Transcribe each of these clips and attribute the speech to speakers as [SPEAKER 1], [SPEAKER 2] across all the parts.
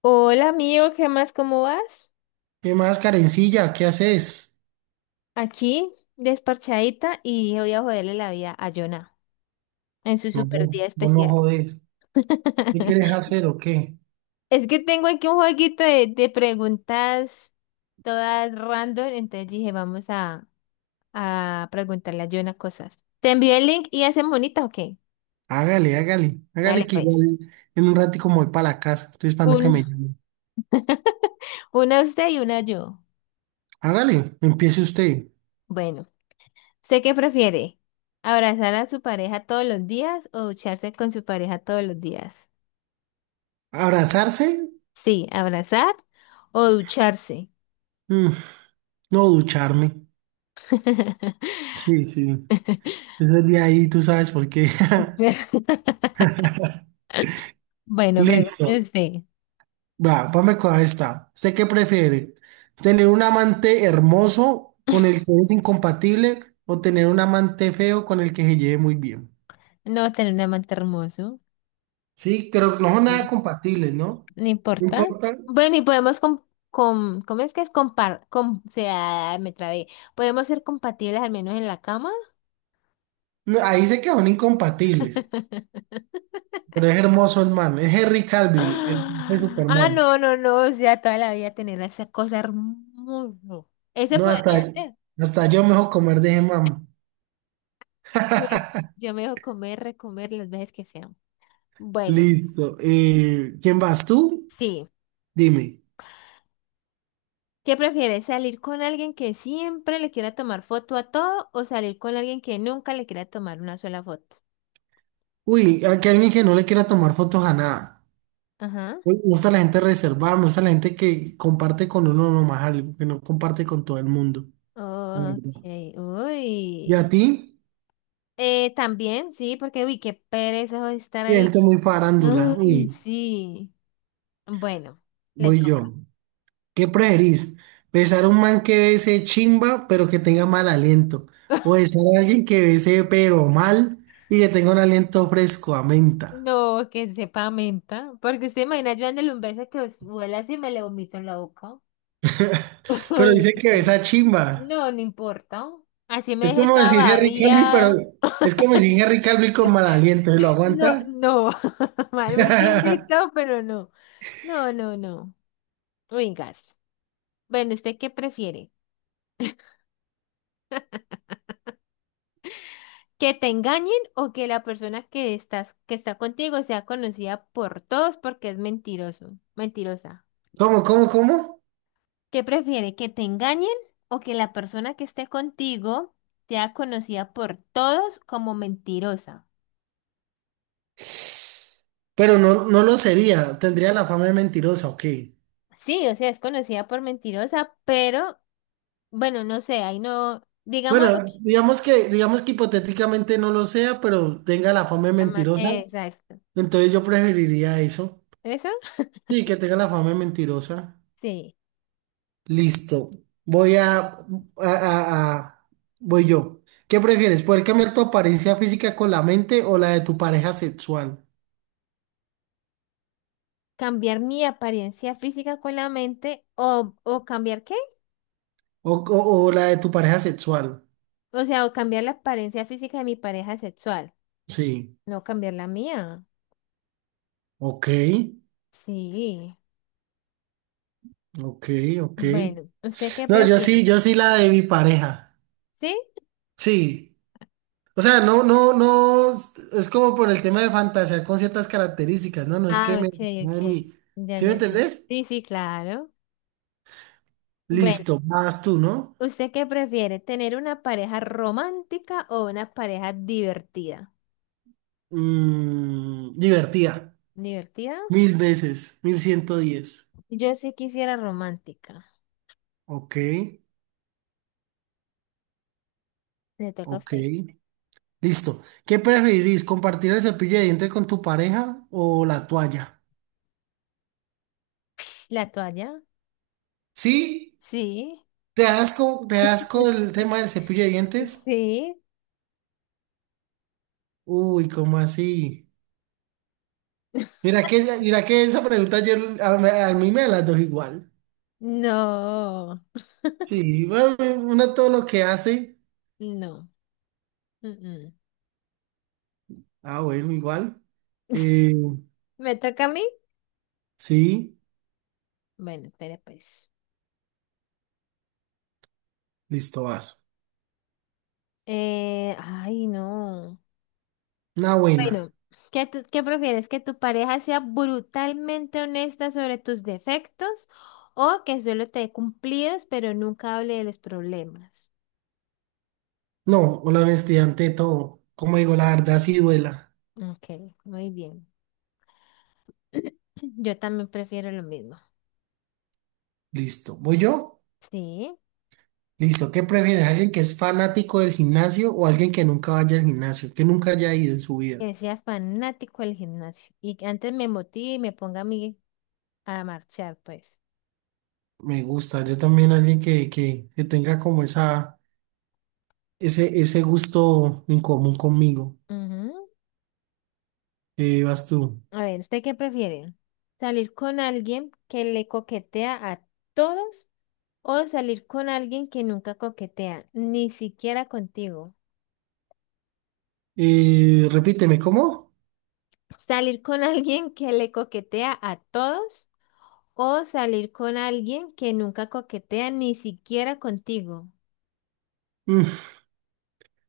[SPEAKER 1] Hola amigo, ¿qué más? ¿Cómo vas?
[SPEAKER 2] ¿Qué más, Karencilla? ¿Qué haces?
[SPEAKER 1] Aquí, desparchadita, y dije, voy a joderle la vida a Jonah en su
[SPEAKER 2] No,
[SPEAKER 1] super
[SPEAKER 2] no,
[SPEAKER 1] día
[SPEAKER 2] vos no
[SPEAKER 1] especial.
[SPEAKER 2] jodés. ¿Qué quieres hacer o qué?
[SPEAKER 1] Es que tengo aquí un jueguito de preguntas todas random, entonces dije, vamos a preguntarle a Jonah cosas. ¿Te envío el link y hacen bonitas, ¿ok?
[SPEAKER 2] Hágale, hágale. Hágale
[SPEAKER 1] Dale
[SPEAKER 2] que
[SPEAKER 1] pues.
[SPEAKER 2] igual en un ratico como voy para la casa. Estoy esperando que
[SPEAKER 1] Un,
[SPEAKER 2] me llame.
[SPEAKER 1] una usted y una yo.
[SPEAKER 2] Hágale, empiece usted.
[SPEAKER 1] Bueno, ¿usted qué prefiere? ¿Abrazar a su pareja todos los días o ducharse con su pareja todos los días?
[SPEAKER 2] ¿Abrazarse?
[SPEAKER 1] Sí, abrazar o ducharse.
[SPEAKER 2] Mm, no ducharme. Sí, sí. Ese día ahí tú sabes por qué.
[SPEAKER 1] Bueno,
[SPEAKER 2] Listo.
[SPEAKER 1] pregúntese.
[SPEAKER 2] Vamos con esta. ¿Usted qué prefiere? ¿Tener un amante hermoso con el que es incompatible o tener un amante feo con el que se lleve muy bien?
[SPEAKER 1] No tener un amante hermoso.
[SPEAKER 2] Sí, creo que no son nada
[SPEAKER 1] Sí.
[SPEAKER 2] compatibles, ¿no?
[SPEAKER 1] No
[SPEAKER 2] No
[SPEAKER 1] importa.
[SPEAKER 2] importa.
[SPEAKER 1] Bueno, y podemos com com- ¿cómo es que es compar com o sea, me trabé. Podemos ser compatibles al menos en la cama.
[SPEAKER 2] No, ahí sé que son incompatibles, pero es hermoso el man. Es Henry Cavill, el de
[SPEAKER 1] Ah,
[SPEAKER 2] Superman.
[SPEAKER 1] no, no, no. O sea, toda la vida tener esa cosa hermosa. Ese
[SPEAKER 2] No,
[SPEAKER 1] podría
[SPEAKER 2] hasta,
[SPEAKER 1] ser.
[SPEAKER 2] hasta yo mejor comer de ese man.
[SPEAKER 1] Uy, yo me dejo comer, recomer las veces que sean. Bueno,
[SPEAKER 2] Listo. ¿Quién vas tú?
[SPEAKER 1] sí.
[SPEAKER 2] Dime.
[SPEAKER 1] ¿Qué prefieres? ¿Salir con alguien que siempre le quiera tomar foto a todo o salir con alguien que nunca le quiera tomar una sola foto?
[SPEAKER 2] Uy, aquí hay alguien que no le quiera tomar fotos a nada.
[SPEAKER 1] Ajá.
[SPEAKER 2] Uy, me gusta la gente reservada, me gusta la gente que comparte con uno nomás algo, que no comparte con todo el mundo. La
[SPEAKER 1] Ok,
[SPEAKER 2] verdad. ¿Y a
[SPEAKER 1] uy.
[SPEAKER 2] ti?
[SPEAKER 1] También, sí, porque uy, qué pereza estar ahí.
[SPEAKER 2] Gente muy farándula.
[SPEAKER 1] Ay,
[SPEAKER 2] Uy,
[SPEAKER 1] sí. Bueno, le
[SPEAKER 2] voy
[SPEAKER 1] toca.
[SPEAKER 2] yo. ¿Qué preferís? ¿Besar a un man que bese chimba pero que tenga mal aliento? ¿O besar a alguien que bese pero mal y que tenga un aliento fresco a menta?
[SPEAKER 1] No, que sepa menta. Porque usted imagina yo dándole un beso que vuela así y me le vomito en la boca.
[SPEAKER 2] Pero
[SPEAKER 1] Uy,
[SPEAKER 2] dice que
[SPEAKER 1] sí.
[SPEAKER 2] besa chimba.
[SPEAKER 1] No, no importa. Así me
[SPEAKER 2] Es
[SPEAKER 1] dejé
[SPEAKER 2] como decir
[SPEAKER 1] toda
[SPEAKER 2] Henry Calvi, pero
[SPEAKER 1] babiada.
[SPEAKER 2] es como decir Henry Calvi con mal aliento. ¿Se lo
[SPEAKER 1] No,
[SPEAKER 2] aguanta?
[SPEAKER 1] no. Marvin le invitó, pero no. No, no, no. Ringas. Bueno, ¿usted qué prefiere? ¿Que te engañen o que la persona que estás, que está contigo sea conocida por todos porque es mentiroso, mentirosa?
[SPEAKER 2] ¿Cómo, cómo, cómo?
[SPEAKER 1] ¿Qué prefiere? ¿Que te engañen o que la persona que esté contigo sea conocida por todos como mentirosa?
[SPEAKER 2] Pero no, no lo sería. Tendría la fama de mentirosa, ok.
[SPEAKER 1] Sí, o sea, es conocida por mentirosa, pero bueno, no sé, ahí no, digámoslo.
[SPEAKER 2] Bueno, digamos que hipotéticamente no lo sea, pero tenga la fama de mentirosa.
[SPEAKER 1] Exacto.
[SPEAKER 2] Entonces yo preferiría eso.
[SPEAKER 1] ¿Eso?
[SPEAKER 2] Sí, que tenga la fama de mentirosa.
[SPEAKER 1] Sí,
[SPEAKER 2] Listo. Voy a- Voy yo. ¿Qué prefieres? ¿Poder cambiar tu apariencia física con la mente o la de tu pareja sexual?
[SPEAKER 1] cambiar mi apariencia física con la mente o cambiar qué?
[SPEAKER 2] O la de tu pareja sexual.
[SPEAKER 1] O sea, o cambiar la apariencia física de mi pareja sexual,
[SPEAKER 2] Sí.
[SPEAKER 1] no cambiar la mía.
[SPEAKER 2] Ok,
[SPEAKER 1] Sí,
[SPEAKER 2] ok, ok.
[SPEAKER 1] bueno, ¿usted qué
[SPEAKER 2] No, yo sí,
[SPEAKER 1] prefiere?
[SPEAKER 2] yo sí la de mi pareja.
[SPEAKER 1] ¿Sí?
[SPEAKER 2] Sí. O sea, no, no, no. Es como por el tema de fantasear con ciertas características, ¿no? No es que
[SPEAKER 1] Ah,
[SPEAKER 2] me...
[SPEAKER 1] ok, ok.
[SPEAKER 2] me- mi-
[SPEAKER 1] Ya,
[SPEAKER 2] ¿Sí me
[SPEAKER 1] ya, ya.
[SPEAKER 2] entendés?
[SPEAKER 1] Sí, sí, claro. Bueno,
[SPEAKER 2] Listo, vas tú, ¿no?
[SPEAKER 1] ¿usted qué prefiere? ¿Tener una pareja romántica o una pareja divertida?
[SPEAKER 2] Divertida.
[SPEAKER 1] ¿Divertida?
[SPEAKER 2] 1000 veces. 1110.
[SPEAKER 1] Yo sí quisiera romántica.
[SPEAKER 2] Ok,
[SPEAKER 1] Le toca a
[SPEAKER 2] ok.
[SPEAKER 1] usted.
[SPEAKER 2] Listo. ¿Qué preferirís? ¿Compartir el cepillo de dientes con tu pareja o la toalla?
[SPEAKER 1] ¿La toalla?
[SPEAKER 2] ¿Sí?
[SPEAKER 1] Sí.
[SPEAKER 2] ¿Te das con el tema del cepillo de dientes?
[SPEAKER 1] Sí,
[SPEAKER 2] Uy, ¿cómo así? Mira que esa pregunta yo, a mí me las dos igual.
[SPEAKER 1] no,
[SPEAKER 2] Sí, bueno, uno todo lo que hace.
[SPEAKER 1] no. Mm, mm.
[SPEAKER 2] Ah, bueno, igual. Eh,
[SPEAKER 1] ¿Me toca a mí?
[SPEAKER 2] sí,
[SPEAKER 1] Bueno, espera pues.
[SPEAKER 2] listo, vas.
[SPEAKER 1] Ay, no.
[SPEAKER 2] Una buena.
[SPEAKER 1] Bueno, ¿qué prefieres? ¿Que tu pareja sea brutalmente honesta sobre tus defectos o que solo te dé cumplidos pero nunca hable de los problemas?
[SPEAKER 2] No, la honestidad ante todo. Como digo, la verdad sí duela.
[SPEAKER 1] Ok, muy bien. Yo también prefiero lo mismo.
[SPEAKER 2] Listo. ¿Voy yo?
[SPEAKER 1] Sí,
[SPEAKER 2] Listo. ¿Qué prefieres? ¿Alguien que es fanático del gimnasio o alguien que nunca vaya al gimnasio? Que nunca haya ido en su vida.
[SPEAKER 1] que sea fanático del gimnasio y que antes me motive y me ponga a mí a marchar, pues.
[SPEAKER 2] Me gusta. Yo también alguien que tenga como ese gusto en común conmigo. Vas tú.
[SPEAKER 1] A ver, ¿usted qué prefiere? ¿Salir con alguien que le coquetea a todos o salir con alguien que nunca coquetea, ni siquiera contigo?
[SPEAKER 2] Repíteme, ¿cómo?
[SPEAKER 1] ¿Salir con alguien que le coquetea a todos o salir con alguien que nunca coquetea, ni siquiera contigo?
[SPEAKER 2] Mm,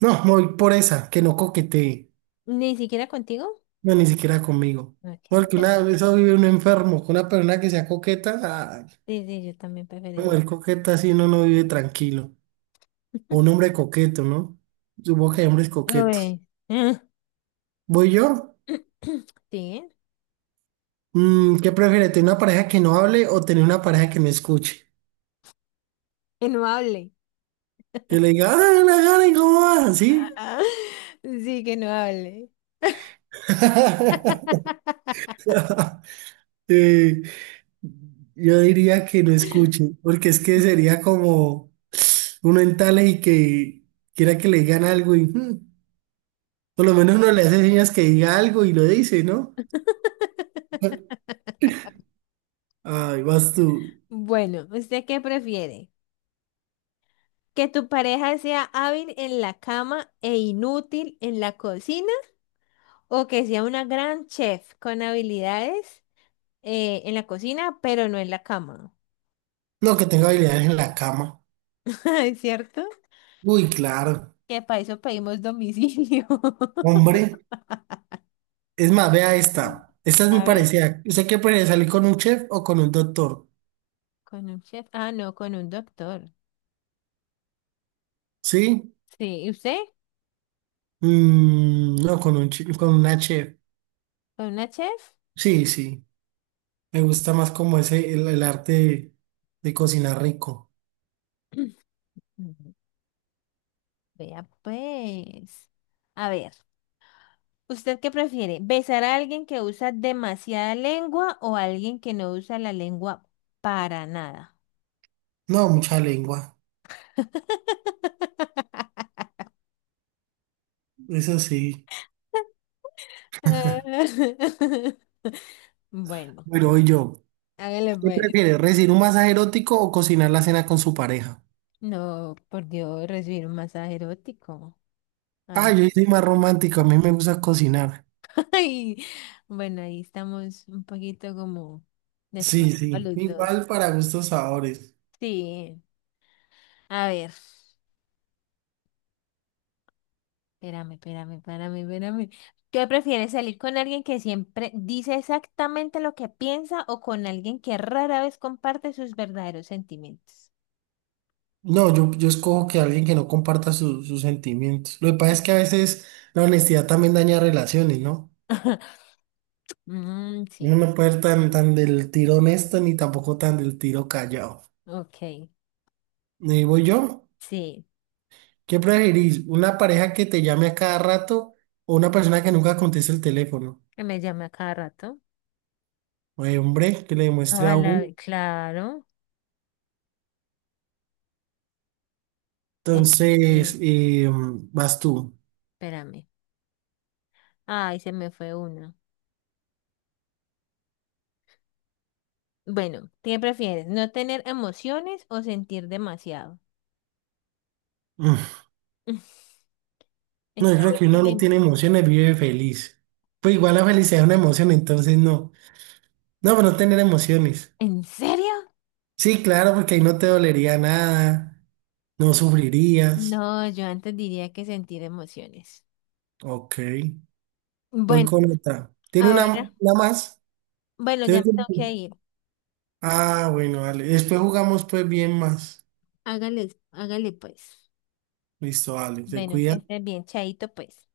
[SPEAKER 2] no, me voy por esa, que no coquetee.
[SPEAKER 1] ¿Ni siquiera contigo?
[SPEAKER 2] No, ni siquiera conmigo.
[SPEAKER 1] Ok,
[SPEAKER 2] Porque
[SPEAKER 1] pero-
[SPEAKER 2] una vez vive un enfermo, con una persona que sea coqueta, ah,
[SPEAKER 1] sí, sí, yo también preferiría.
[SPEAKER 2] mujer coqueta así uno no vive tranquilo. O un hombre coqueto, ¿no? Supongo que hay hombres coquetos.
[SPEAKER 1] Uy.
[SPEAKER 2] ¿Voy yo?
[SPEAKER 1] Sí,
[SPEAKER 2] ¿Qué prefieres? ¿Tener una pareja que no hable o tener una pareja que no escuche?
[SPEAKER 1] que no hable.
[SPEAKER 2] Que le diga, ah la gana, ¿y cómo vas? ¿Sí?
[SPEAKER 1] Sí, que no hable.
[SPEAKER 2] Eh, yo diría que no escuche, porque es que sería como uno en tales y que quiera que le digan algo y por lo menos uno le hace señas que diga algo y lo dice, ¿no? Ay, vas tú.
[SPEAKER 1] Bueno, ¿usted qué prefiere? ¿Que tu pareja sea hábil en la cama e inútil en la cocina? ¿O que sea una gran chef con habilidades en la cocina, pero no en la cama?
[SPEAKER 2] No, que tengo habilidades en la cama.
[SPEAKER 1] ¿Es cierto?
[SPEAKER 2] Uy, claro.
[SPEAKER 1] Que para eso pedimos domicilio.
[SPEAKER 2] Hombre, es más, vea esta. Esta es muy
[SPEAKER 1] A ver,
[SPEAKER 2] parecida. ¿Usted qué prefiere salir con un chef o con un doctor?
[SPEAKER 1] ¿con un chef? Ah, no, con un doctor.
[SPEAKER 2] ¿Sí?
[SPEAKER 1] Sí, ¿y usted?
[SPEAKER 2] No, con una chef.
[SPEAKER 1] ¿Con una chef?
[SPEAKER 2] Sí, sí. Me gusta más como el arte de cocinar rico.
[SPEAKER 1] Ujú. Vea pues. A ver. ¿Usted qué prefiere? ¿Besar a alguien que usa demasiada lengua o a alguien que no usa la lengua para nada?
[SPEAKER 2] No, mucha lengua. Eso sí.
[SPEAKER 1] Bueno,
[SPEAKER 2] Bueno, y yo.
[SPEAKER 1] hágale
[SPEAKER 2] ¿Qué
[SPEAKER 1] pues.
[SPEAKER 2] prefiere, recibir un masaje erótico o cocinar la cena con su pareja?
[SPEAKER 1] No, por Dios, recibir un masaje erótico. Ay,
[SPEAKER 2] Ah, yo soy más romántico. A mí me gusta cocinar.
[SPEAKER 1] ay, bueno, ahí estamos un poquito como
[SPEAKER 2] Sí,
[SPEAKER 1] descuadrados
[SPEAKER 2] sí.
[SPEAKER 1] los dos.
[SPEAKER 2] Igual para gustos, sabores.
[SPEAKER 1] Sí, a ver. Espérame, espérame, espérame, espérame. ¿Qué prefieres, salir con alguien que siempre dice exactamente lo que piensa o con alguien que rara vez comparte sus verdaderos sentimientos?
[SPEAKER 2] No, yo escojo que alguien que no comparta sus sentimientos. Lo que pasa es
[SPEAKER 1] Sí.
[SPEAKER 2] que a veces la honestidad también daña relaciones, ¿no?
[SPEAKER 1] Mm,
[SPEAKER 2] Uno
[SPEAKER 1] sí,
[SPEAKER 2] no puede ser tan, tan del tiro honesto ni tampoco tan del tiro callado.
[SPEAKER 1] ok,
[SPEAKER 2] Y voy yo,
[SPEAKER 1] sí,
[SPEAKER 2] ¿qué preferís? ¿Una pareja que te llame a cada rato o una persona que nunca conteste el teléfono?
[SPEAKER 1] que me llame a cada rato.
[SPEAKER 2] Ay, hombre, que le demuestre a uno.
[SPEAKER 1] Ojalá, claro. Eh, eh,
[SPEAKER 2] Entonces, vas tú.
[SPEAKER 1] espérame. Ay, se me fue una. Bueno, ¿qué prefieres? ¿No tener emociones o sentir demasiado?
[SPEAKER 2] Mm, No, yo
[SPEAKER 1] Esta
[SPEAKER 2] creo que uno
[SPEAKER 1] última y
[SPEAKER 2] no tiene
[SPEAKER 1] me-
[SPEAKER 2] emociones, vive feliz. Pues igual la felicidad es una emoción, entonces no. No, pero no tener emociones.
[SPEAKER 1] ¿En serio?
[SPEAKER 2] Sí, claro, porque ahí no te dolería nada, no sufrirías.
[SPEAKER 1] No, yo antes diría que sentir emociones.
[SPEAKER 2] Ok, voy
[SPEAKER 1] Bueno,
[SPEAKER 2] con otra. ¿Tiene una,
[SPEAKER 1] ahora,
[SPEAKER 2] una más?
[SPEAKER 1] bueno, ya
[SPEAKER 2] ¿Tiene
[SPEAKER 1] me tengo
[SPEAKER 2] tiempo?
[SPEAKER 1] que ir.
[SPEAKER 2] Ah, bueno, vale. Después jugamos pues bien más.
[SPEAKER 1] Hágale, hágale pues.
[SPEAKER 2] Listo, vale, te
[SPEAKER 1] Bueno, que
[SPEAKER 2] cuida.
[SPEAKER 1] estés bien, chaito pues.